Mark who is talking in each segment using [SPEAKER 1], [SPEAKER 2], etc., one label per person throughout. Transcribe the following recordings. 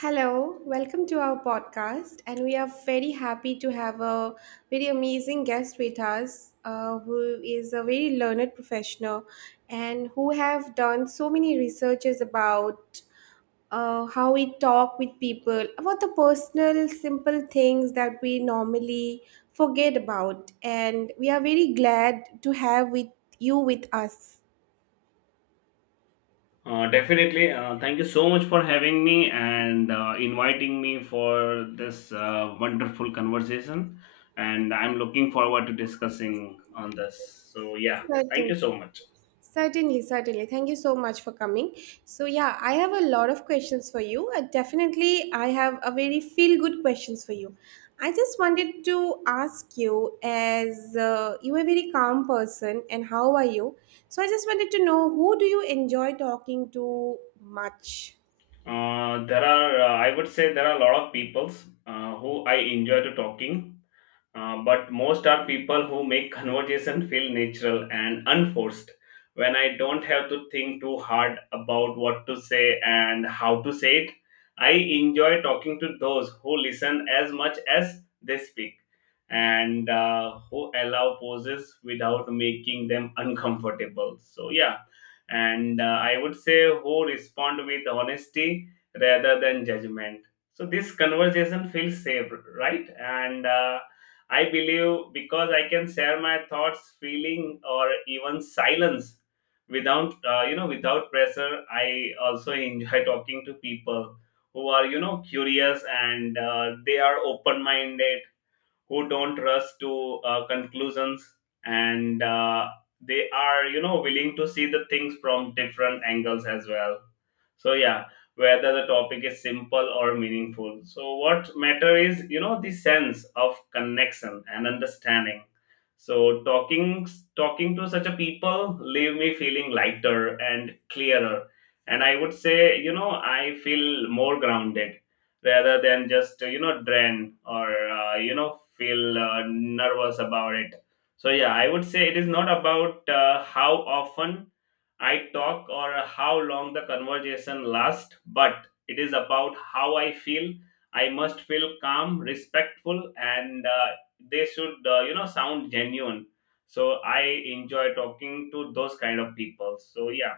[SPEAKER 1] Hello, welcome to our podcast, and we are very happy to have a very amazing guest with us, who is a very learned professional, and who have done so many researches about how we talk with people, about the personal, simple things that we normally forget about, and we are very glad to have with you with us.
[SPEAKER 2] Definitely. Thank you so much for having me and inviting me for this wonderful conversation. And I'm looking forward to discussing on this. So yeah, thank
[SPEAKER 1] Certainly.
[SPEAKER 2] you so much.
[SPEAKER 1] Certainly, certainly. Thank you so much for coming. So, yeah, I have a lot of questions for you. Definitely, I have a very feel good questions for you. I just wanted to ask you, as you are a very calm person, and how are you? So, I just wanted to know who do you enjoy talking to much?
[SPEAKER 2] There are, I would say, there are a lot of peoples who I enjoy to talking. But most are people who make conversation feel natural and unforced, when I don't have to think too hard about what to say and how to say it. I enjoy talking to those who listen as much as they speak, and who allow pauses without making them uncomfortable. So yeah, and I would say, who respond with honesty rather than judgment, so this conversation feels safe, right? and I believe because I can share my thoughts, feeling, or even silence without without pressure. I also enjoy talking to people who are curious, and they are open minded, who don't rush to conclusions, and they are willing to see the things from different angles as well. So yeah, whether the topic is simple or meaningful, so what matter is the sense of connection and understanding. So talking to such a people leave me feeling lighter and clearer, and I would say I feel more grounded rather than just drain or feel nervous about it. So yeah, I would say it is not about how often I talk, or how long the conversation lasts, but it is about how I feel. I must feel calm, respectful, and they should sound genuine. So I enjoy talking to those kind of people. So yeah,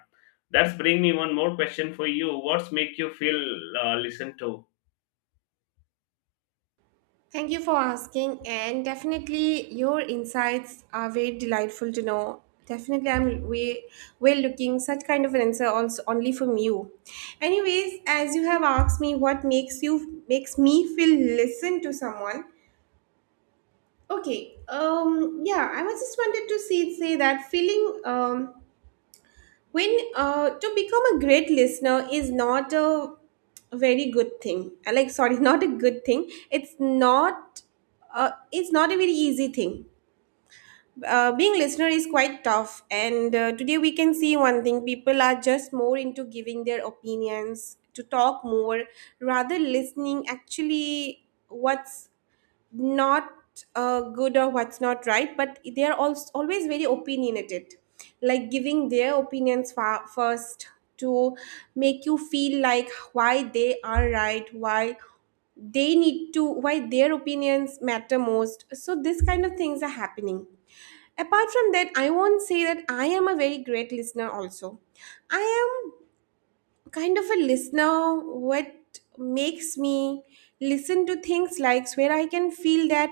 [SPEAKER 2] that's bring me one more question for you. What's make you feel listened to?
[SPEAKER 1] Thank you for asking, and definitely your insights are very delightful to know. Definitely, I'm way well looking such kind of an answer also only from you. Anyways, as you have asked me, what makes you makes me feel listen to someone? Okay, yeah, I was just wanted to see say that feeling when to become a great listener is not a very good thing. Like, sorry, not a good thing. It's not. It's not a very easy thing. Being listener is quite tough, and today we can see one thing: people are just more into giving their opinions, to talk more, rather listening actually what's not good or what's not right, but they are also always very opinionated, like giving their opinions first to make you feel like why they are right, why they need to, why their opinions matter most. So, this kind of things are happening. Apart from that, I won't say that I am a very great listener, also. I am kind of a listener, what makes me listen to things like where I can feel that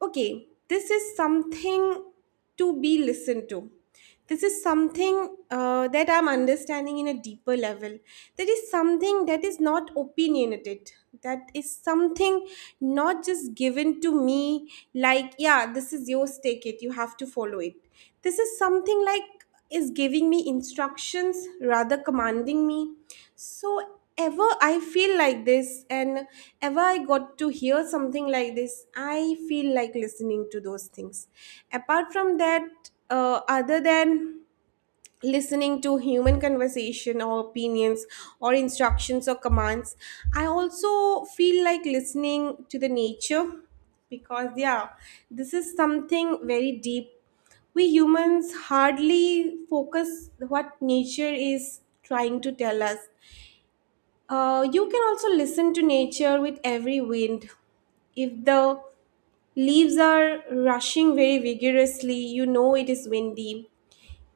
[SPEAKER 1] okay, this is something to be listened to. This is something that I'm understanding in a deeper level. There is something that is not opinionated. That is something not just given to me, like, yeah, this is yours, take it, you have to follow it. This is something like is giving me instructions rather commanding me. So ever I feel like this and ever I got to hear something like this, I feel like listening to those things. Apart from that, other than listening to human conversation or opinions or instructions or commands, I also feel like listening to the nature, because yeah, this is something very deep. We humans hardly focus what nature is trying to tell us. You can also listen to nature with every wind. If the leaves are rushing very vigorously, you know it is windy.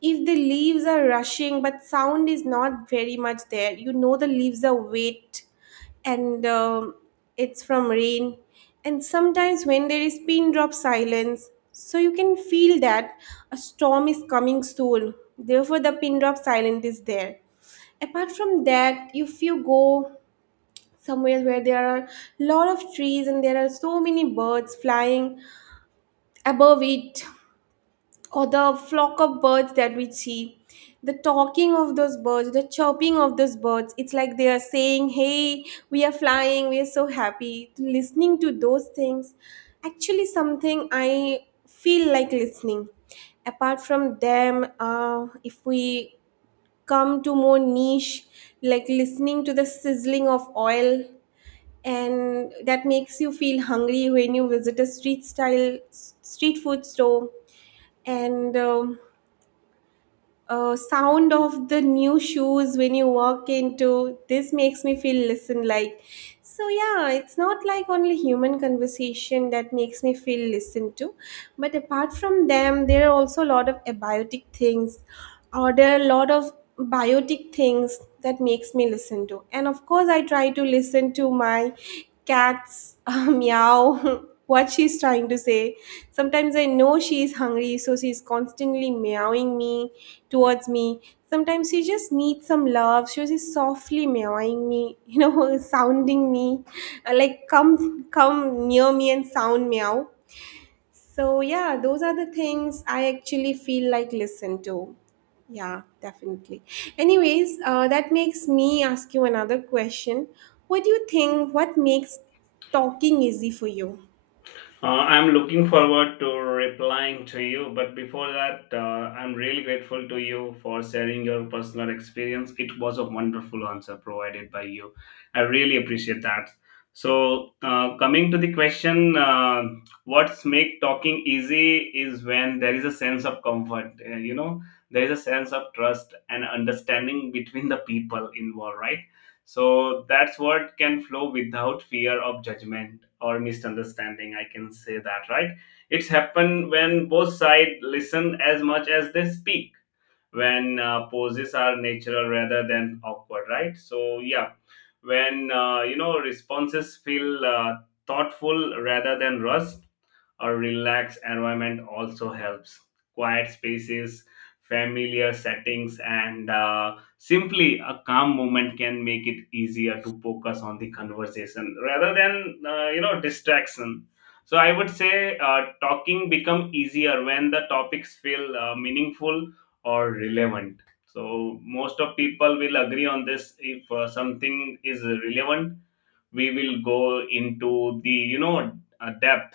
[SPEAKER 1] If the leaves are rushing but sound is not very much there, you know the leaves are wet and it's from rain. And sometimes when there is pin drop silence, so you can feel that a storm is coming soon. Therefore, the pin drop silence is there. Apart from that, if you go somewhere where there are a lot of trees and there are so many birds flying above it, or the flock of birds that we see, the talking of those birds, the chirping of those birds, it's like they are saying hey, we are flying, we are so happy. Listening to those things actually something I feel like listening. Apart from them, if we come to more niche, like listening to the sizzling of oil, and that makes you feel hungry when you visit a street style street food store. And sound of the new shoes when you walk into this makes me feel listen like. So yeah, it's not like only human conversation that makes me feel listened to, but apart from them there are also a lot of abiotic things, or there are a lot of biotic things that makes me listen to. And of course I try to listen to my cat's meow, what she's trying to say. Sometimes I know she's hungry, so she's constantly meowing me towards me. Sometimes she just needs some love. She was softly meowing me, sounding me, like come, come near me and sound meow. So yeah, those are the things I actually feel like listen to. Yeah, definitely. Anyways, that makes me ask you another question. What do you think? What makes talking easy for you?
[SPEAKER 2] I'm looking forward to replying to you, but before that, I'm really grateful to you for sharing your personal experience. It was a wonderful answer provided by you. I really appreciate that. So, coming to the question, what's make talking easy is when there is a sense of comfort. There is a sense of trust and understanding between the people involved, right? So that's what can flow without fear of judgment or misunderstanding. I can say that, right? It's happen when both sides listen as much as they speak. When poses are natural rather than awkward, right? So yeah, when responses feel thoughtful rather than rushed. A relaxed environment also helps. Quiet spaces, familiar settings, and simply a calm moment can make it easier to focus on the conversation rather than distraction. So I would say talking become easier when the topics feel meaningful or relevant. So most of people will agree on this. If something is relevant, we will go into the depth,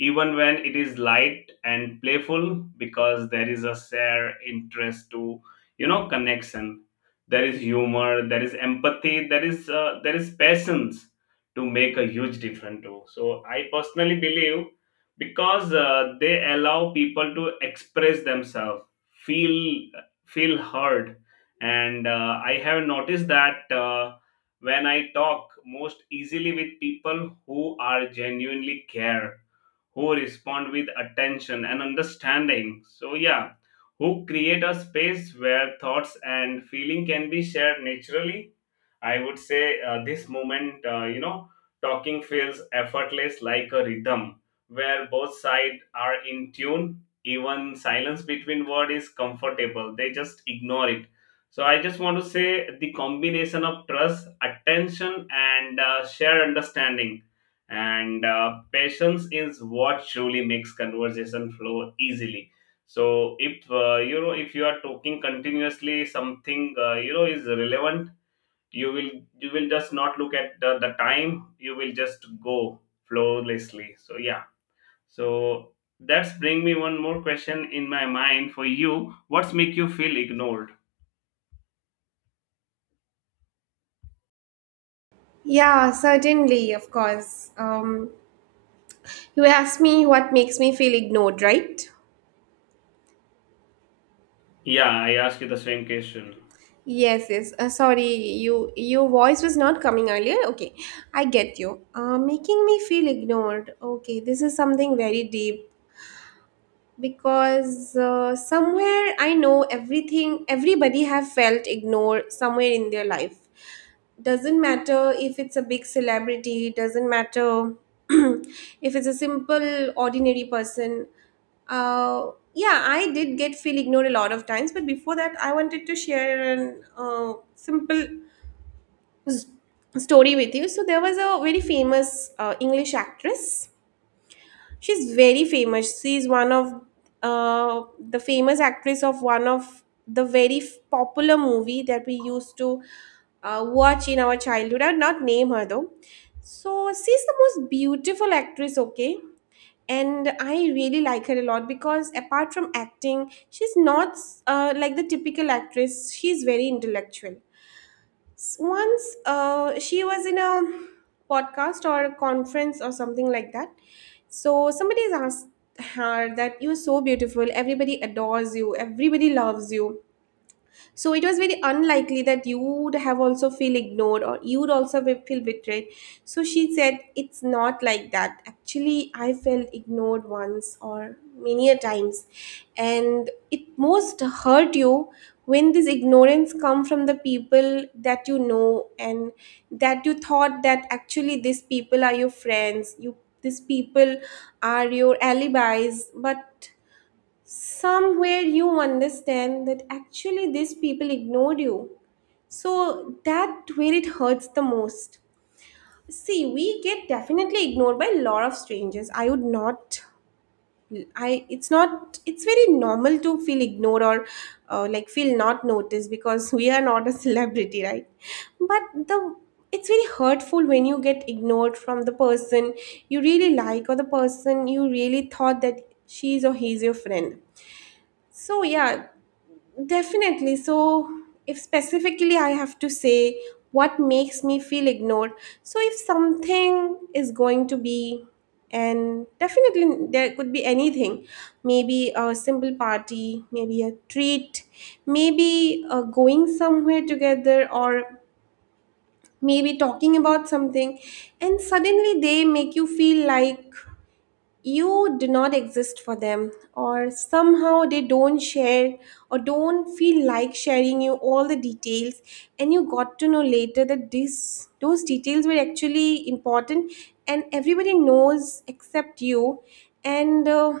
[SPEAKER 2] even when it is light and playful, because there is a shared interest to connection. There is humor, there is empathy, there is patience to make a huge difference too. So I personally believe, because they allow people to express themselves, feel feel heard. And I have noticed that when I talk most easily with people who are genuinely care, who respond with attention and understanding. So, yeah, who create a space where thoughts and feeling can be shared naturally. I would say this moment, talking feels effortless, like a rhythm where both sides are in tune. Even silence between words is comfortable, they just ignore it. So, I just want to say the combination of trust, attention, and shared understanding and patience is what truly makes conversation flow easily. So if if you are talking continuously something is relevant, you will you will just not look at the time. You will just go flawlessly. So yeah, so that's bring me one more question in my mind for you. What's make you feel ignored?
[SPEAKER 1] Yeah, certainly, of course. You asked me what makes me feel ignored, right?
[SPEAKER 2] Yeah, I ask you the same question.
[SPEAKER 1] Yes, yes. Sorry, your voice was not coming earlier. Okay, I get you. Making me feel ignored. Okay, this is something very deep. Because somewhere I know everything, everybody have felt ignored somewhere in their life. Doesn't matter if it's a big celebrity, doesn't matter if it's a simple ordinary person. uh, yeah, I did get feel ignored a lot of times, but before that I wanted to share an simple s- story with you. So there was a very famous english actress. She's very famous. She's one of the famous actress of one of the very popular movie that we used to watch in our childhood. I'll not name her though. So she's the most beautiful actress. Okay, and I really like her a lot because apart from acting she's not like the typical actress, she's very intellectual. Once she was in a podcast or a conference or something like that. So somebody has asked her that you're so beautiful, everybody adores you, everybody loves you. So it was very unlikely that you would have also feel ignored or you would also feel betrayed. So she said, "It's not like that. Actually, I felt ignored once or many a times. And it most hurt you when this ignorance come from the people that you know and that you thought that actually these people are your friends, you these people are your alibis, but somewhere you understand that actually these people ignored you. So that where it hurts the most." See, we get definitely ignored by a lot of strangers. I would not. I It's not, it's very normal to feel ignored or like feel not noticed because we are not a celebrity, right? But the it's very hurtful when you get ignored from the person you really like or the person you really thought that she's or he's your friend. So yeah, definitely. So, if specifically I have to say what makes me feel ignored, so if something is going to be, and definitely there could be anything, maybe a simple party, maybe a treat, maybe going somewhere together, or maybe talking about something, and suddenly they make you feel like you do not exist for them, or somehow they don't share or don't feel like sharing you all the details, and you got to know later that this those details were actually important and everybody knows except you. And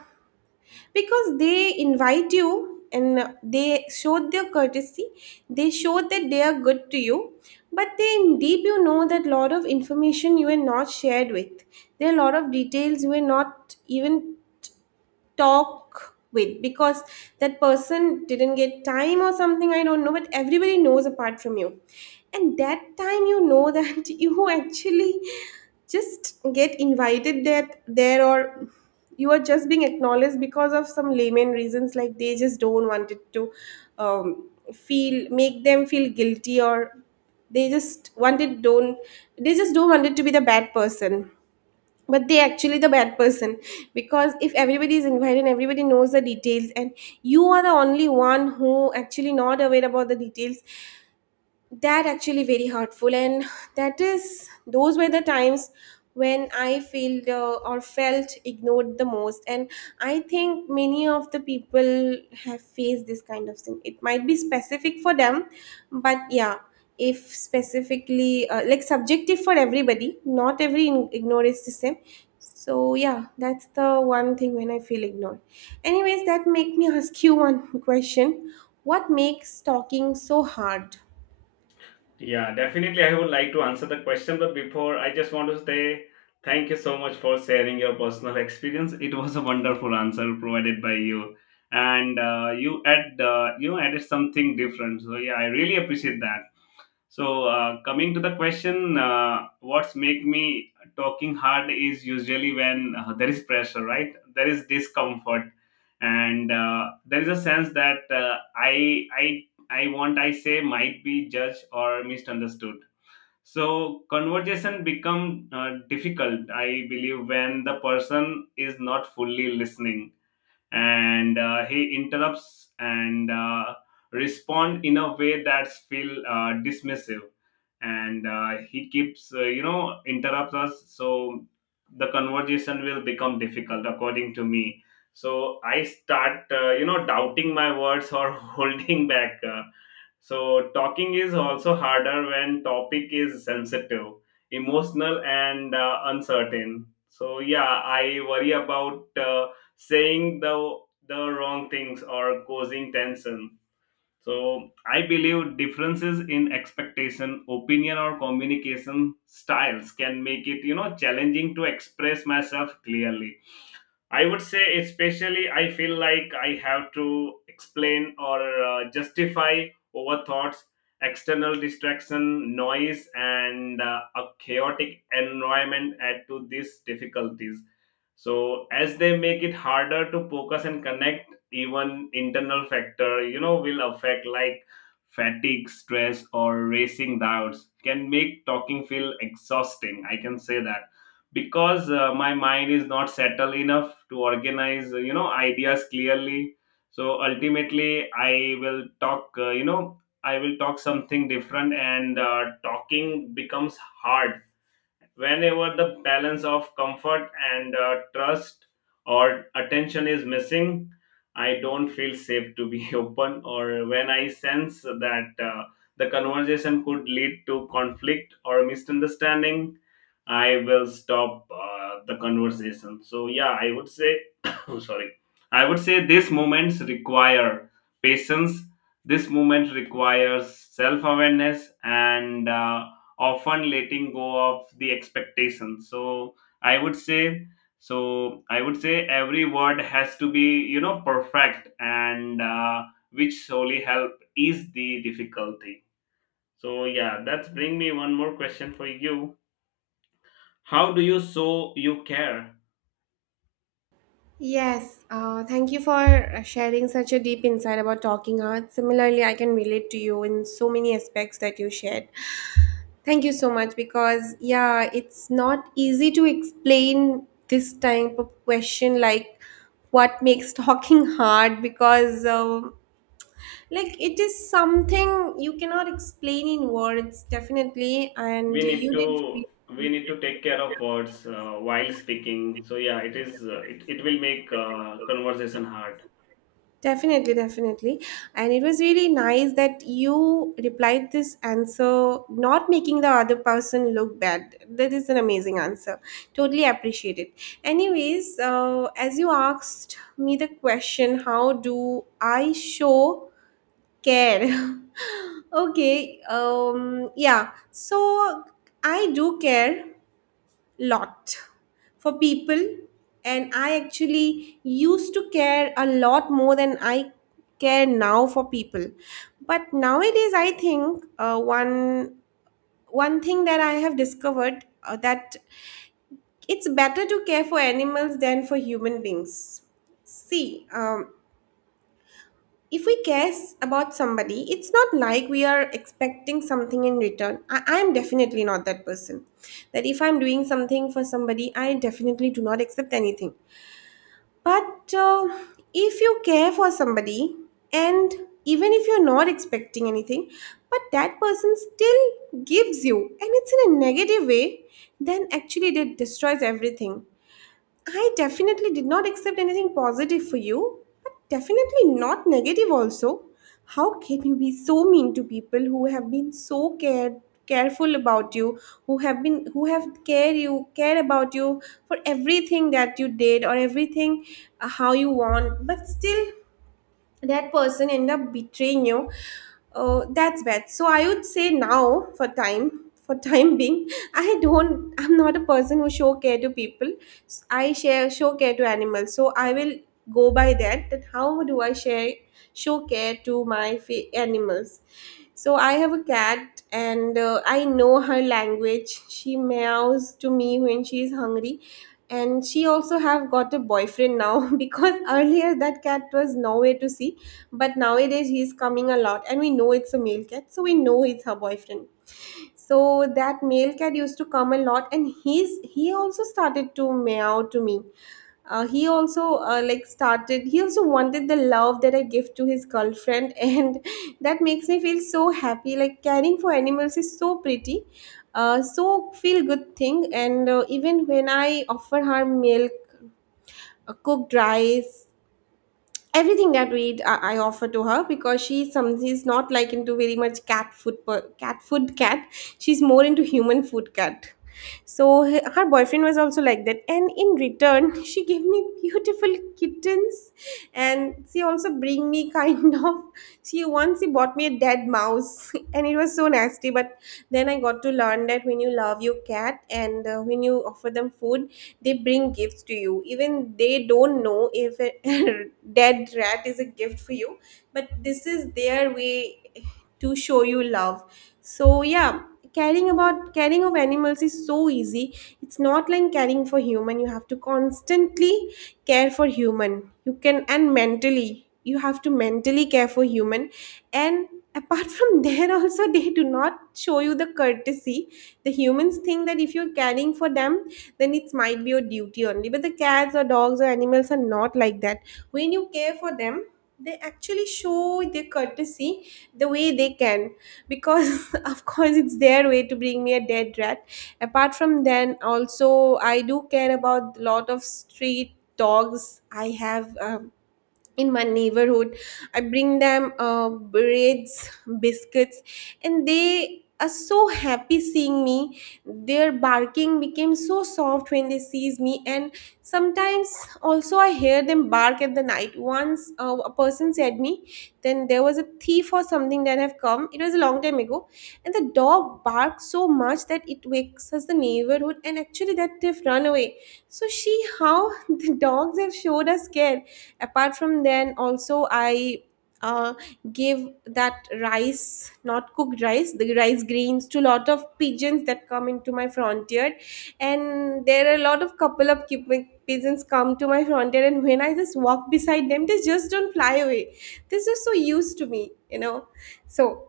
[SPEAKER 1] because they invite you, and they showed their courtesy, they showed that they are good to you, but they deep you know that lot of information you were not shared with, there are a lot of details you were not even talk with because that person didn't get time or something, I don't know, but everybody knows apart from you. And that time you know that you actually just get invited that there, or you are just being acknowledged because of some layman reasons, like they just don't want it to feel make them feel guilty, or they just wanted don't, they just don't want it to be the bad person, but they actually the bad person. Because if everybody is invited and everybody knows the details, and you are the only one who actually not aware about the details, that actually very hurtful. And that is, those were the times when I felt or felt ignored the most. And I think many of the people have faced this kind of thing, it might be specific for them, but yeah, if specifically like subjective for everybody, not every ignore is the same. So yeah, that's the one thing when I feel ignored. Anyways, that make me ask you one question: what makes talking so hard?
[SPEAKER 2] Yeah, definitely. I would like to answer the question, but before I just want to say thank you so much for sharing your personal experience. It was a wonderful answer provided by you, and you added something different. So yeah, I really appreciate that. So coming to the question, what's make me talking hard is usually when there is pressure, right? There is discomfort, and there is a sense that I want I say might be judged or misunderstood. So conversation become difficult, I believe, when the person is not fully listening, and he interrupts, and respond in a way that's feel dismissive, and he keeps interrupts us. So the conversation will become difficult according to me. So I start doubting my words or holding back. So talking is also harder when topic is sensitive, emotional, and uncertain. So yeah, I worry about saying the wrong things or causing tension. So I believe differences in expectation, opinion, or communication styles can make it challenging to express myself clearly. I would say, especially, I feel like I have to explain or justify over thoughts. External distraction, noise, and a chaotic environment add to these difficulties. So, as they make it harder to focus and connect, even internal factor, will affect, like fatigue, stress, or racing doubts, can make talking feel exhausting. I can say that because my mind is not settled enough to organize ideas clearly. So ultimately I will talk I will talk something different, and talking becomes hard whenever the balance of comfort and trust or attention is missing. I don't feel safe to be open, or when I sense that the conversation could lead to conflict or misunderstanding, I will stop the conversation. So yeah, I would say oh, sorry, I would say these moments require patience. This moment requires self-awareness, and often letting go of the expectations. So i would say so I would say every word has to be perfect, and which solely help is the difficulty. So yeah, that's bring me one more question for you. How do you show you care?
[SPEAKER 1] Yes, thank you for sharing such a deep insight about talking art. Similarly, I can relate to you in so many aspects that you shared. Thank you so much because, yeah, it's not easy to explain this type of question like what makes talking hard because, like, it is something you cannot explain in words, definitely. And
[SPEAKER 2] We need
[SPEAKER 1] you did.
[SPEAKER 2] to
[SPEAKER 1] Really
[SPEAKER 2] we
[SPEAKER 1] well.
[SPEAKER 2] need to take care of words while speaking. So yeah, it is it will make conversation hard.
[SPEAKER 1] Definitely, definitely. And it was really nice that you replied this answer, not making the other person look bad. That is an amazing answer. Totally appreciate it. Anyways, as you asked me the question, how do I show care? Okay, so I do care lot for people, and I actually used to care a lot more than I care now for people, but nowadays I think one thing that I have discovered that it's better to care for animals than for human beings. See, if we cares about somebody, it's not like we are expecting something in return. I'm definitely not that person that if I'm doing something for somebody, I definitely do not accept anything. But if you care for somebody, and even if you're not expecting anything, but that person still gives you and it's in a negative way, then actually it destroys everything. I definitely did not accept anything positive for you, but definitely not negative also. How can you be so mean to people who have been so cared careful about you, who have care about you for everything that you did or everything, how you want, but still that person end up betraying you. That's bad. So I would say now for time for time being, I'm not a person who show care to people. I share show care to animals. So I will go by that, how do I share show care to my animals. So I have a cat, and I know her language. She meows to me when she is hungry. And she also have got a boyfriend now, because earlier that cat was nowhere to see, but nowadays he's coming a lot, and we know it's a male cat, so we know it's her boyfriend. So that male cat used to come a lot, and he also started to meow to me. He also like started, he also wanted the love that I give to his girlfriend. And that makes me feel so happy. Like, caring for animals is so pretty. So feel good thing. And even when I offer her milk, cooked rice, everything that I offer to her, because she's some, she's not like into very much cat food cat. She's more into human food cat. So her boyfriend was also like that. And in return, she gave me beautiful kittens. And she also bring me kind of, she once, she bought me a dead mouse, and it was so nasty. But then I got to learn that when you love your cat, and when you offer them food, they bring gifts to you. Even they don't know if a dead rat is a gift for you, but this is their way to show you love. So yeah, caring of animals is so easy. It's not like caring for human. You have to constantly care for human. You can and mentally you have to Mentally care for human. And apart from, there also, they do not show you the courtesy. The humans think that if you're caring for them, then it might be your duty only, but the cats or dogs or animals are not like that. When you care for them, they actually show their courtesy the way they can, because of course it's their way to bring me a dead rat. Apart from then also, I do care about lot of street dogs. I have, in my neighborhood, I bring them breads, biscuits. And they are so happy seeing me. Their barking became so soft when they sees me. And sometimes also I hear them bark at the night. Once a person said me then there was a thief or something that have come. It was a long time ago, and the dog barked so much that it wakes us the neighborhood, and actually that they've run away. So she, how the dogs have showed us care. Apart from then also, I uh, give that rice, not cooked rice, the rice grains to lot of pigeons that come into my frontier. And there are a lot of couple of Quebec pigeons come to my frontier, and when I just walk beside them, they just don't fly away. This is so used to me, you know. So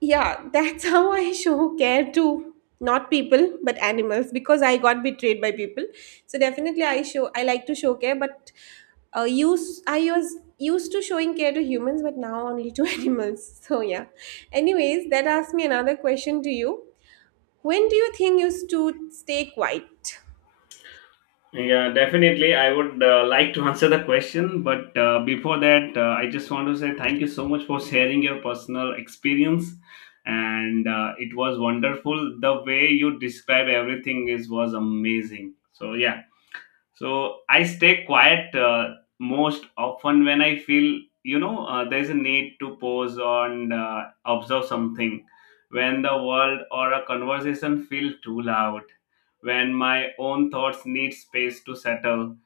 [SPEAKER 1] yeah, that's how I show care to not people but animals, because I got betrayed by people. So definitely I show, I like to show care, but use I was used to showing care to humans, but now only to animals. So yeah. Anyways, that asks me another question to you. When do you think you should stay quiet?
[SPEAKER 2] Yeah, definitely. I would like to answer the question, but before that, I just want to say thank you so much for sharing your personal experience, and it was wonderful. The way you describe everything is was amazing. So yeah, so I stay quiet most often when I feel, there's a need to pause and observe something. When the world or a conversation feel too loud. When my own thoughts need space to settle.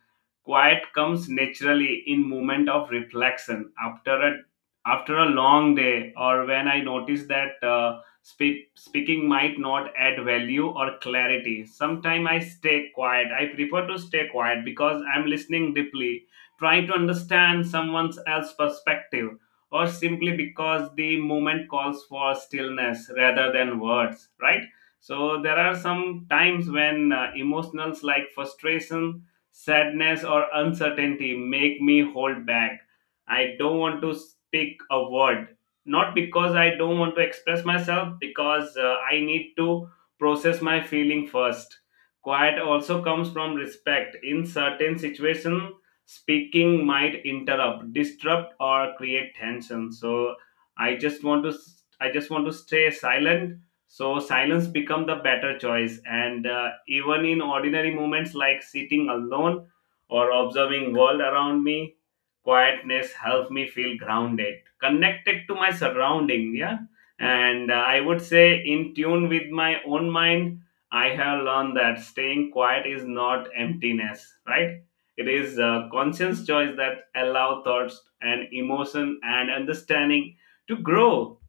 [SPEAKER 2] Quiet comes naturally in moment of reflection after a long day, or when I notice that speaking might not add value or clarity. Sometimes I stay quiet. I prefer to stay quiet because I'm listening deeply, trying to understand someone else's perspective, or simply because the moment calls for stillness rather than words, right? So there are some times when emotions like frustration, sadness, or uncertainty make me hold back. I don't want to speak a word, not because I don't want to express myself, because I need to process my feeling first. Quiet also comes from respect in certain situation. Speaking might interrupt, disrupt, or create tension, so I just want to I just want to stay silent. So silence become the better choice, and even in ordinary moments like sitting alone or observing world around me, quietness help me feel grounded, connected to my surrounding. Yeah, and I would say in tune with my own mind. I have learned that staying quiet is not emptiness, right? It is a conscious choice that allow thoughts and emotion and understanding to grow,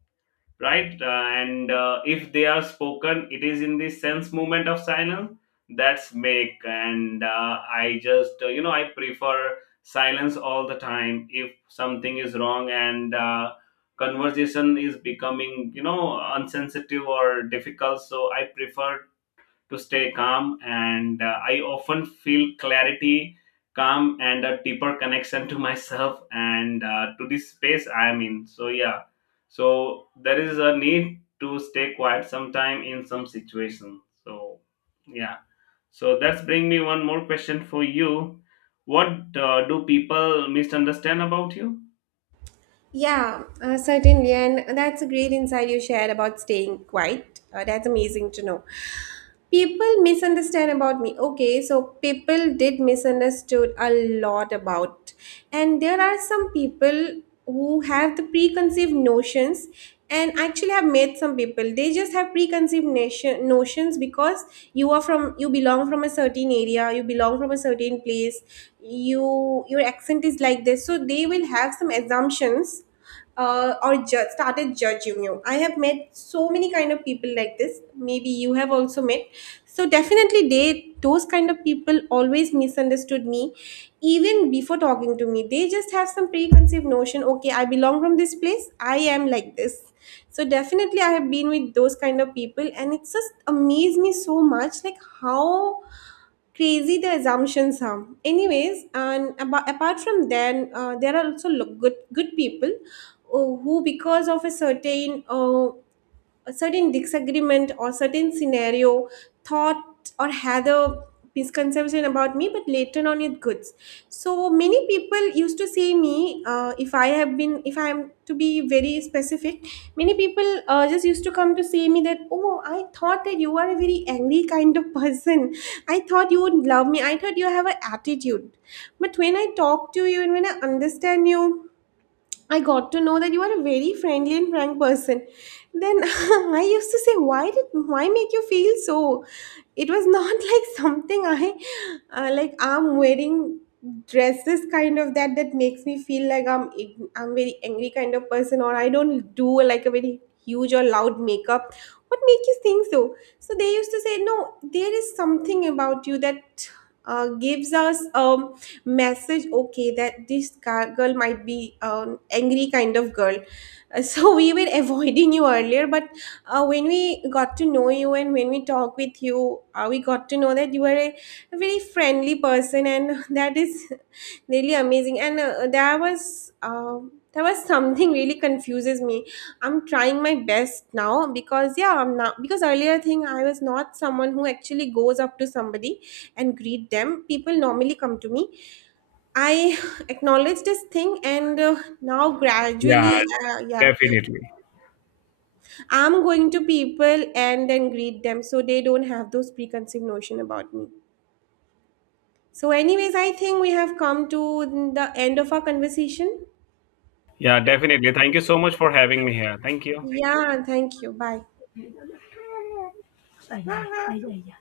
[SPEAKER 2] right? And if they are spoken, it is in the sense movement of silence. That's make, and I just I prefer silence all the time. If something is wrong, and conversation is becoming unsensitive or difficult, so I prefer to stay calm. And I often feel clarity, calm, and a deeper connection to myself and to this space I am in. So, yeah. So, there is a need to stay quiet sometime in some situation. So, yeah. So that's bring me one more question for you. What do people misunderstand about you?
[SPEAKER 1] Yeah, certainly. And that's a great insight you shared about staying quiet. That's amazing to know. People misunderstand about me. Okay, so people did misunderstood a lot about. And there are some people who have the preconceived notions. And actually have met some people, they just have notions, because you are from, you belong from a certain area, you belong from a certain place, you your accent is like this, so they will have some assumptions, or started judging you. I have met so many kind of people like this. Maybe you have also met. So definitely they, those kind of people always misunderstood me. Even before talking to me, they just have some preconceived notion. Okay, I belong from this place, I am like this. So definitely I have been with those kind of people, and it's just amazed me so much, like how crazy the assumptions are. Anyways, and apart from then, there are also good people, who, because of a certain, a certain disagreement or certain scenario, thought or had a misconception about me, but later on it goods. So many people used to say me, if I have been, if I am to be very specific, many people just used to come to say me that, oh, I thought that you are a very angry kind of person, I thought you would love me, I thought you have an attitude. But when I talk to you and when I understand you, I got to know that you are a very friendly and frank person. Then I used to say, why make you feel so? It was not like something I, like, I'm wearing dresses kind of that makes me feel like I'm very angry kind of person, or I don't do like a very huge or loud makeup. What makes you think so? So they used to say, no, there is something about you that gives us message. Okay, that this girl might be angry kind of girl. So we were avoiding you earlier, but when we got to know you and when we talk with you, we got to know that you are a very friendly person, and that is really amazing. And there was something really confuses me. I'm trying my best now, because yeah, I'm not, because earlier thing, I was not someone who actually goes up to somebody and greet them. People normally come to me. I acknowledge this thing. And now
[SPEAKER 2] Yeah,
[SPEAKER 1] gradually, yeah,
[SPEAKER 2] definitely.
[SPEAKER 1] I'm going to people and then greet them, so they don't have those preconceived notion about me. So, anyways, I think we have come to the end of our conversation.
[SPEAKER 2] Yeah, definitely. Thank you so much for having me here. Thank you.
[SPEAKER 1] Yeah, thank you. Bye.
[SPEAKER 2] Ah, yeah, yeah, yeah.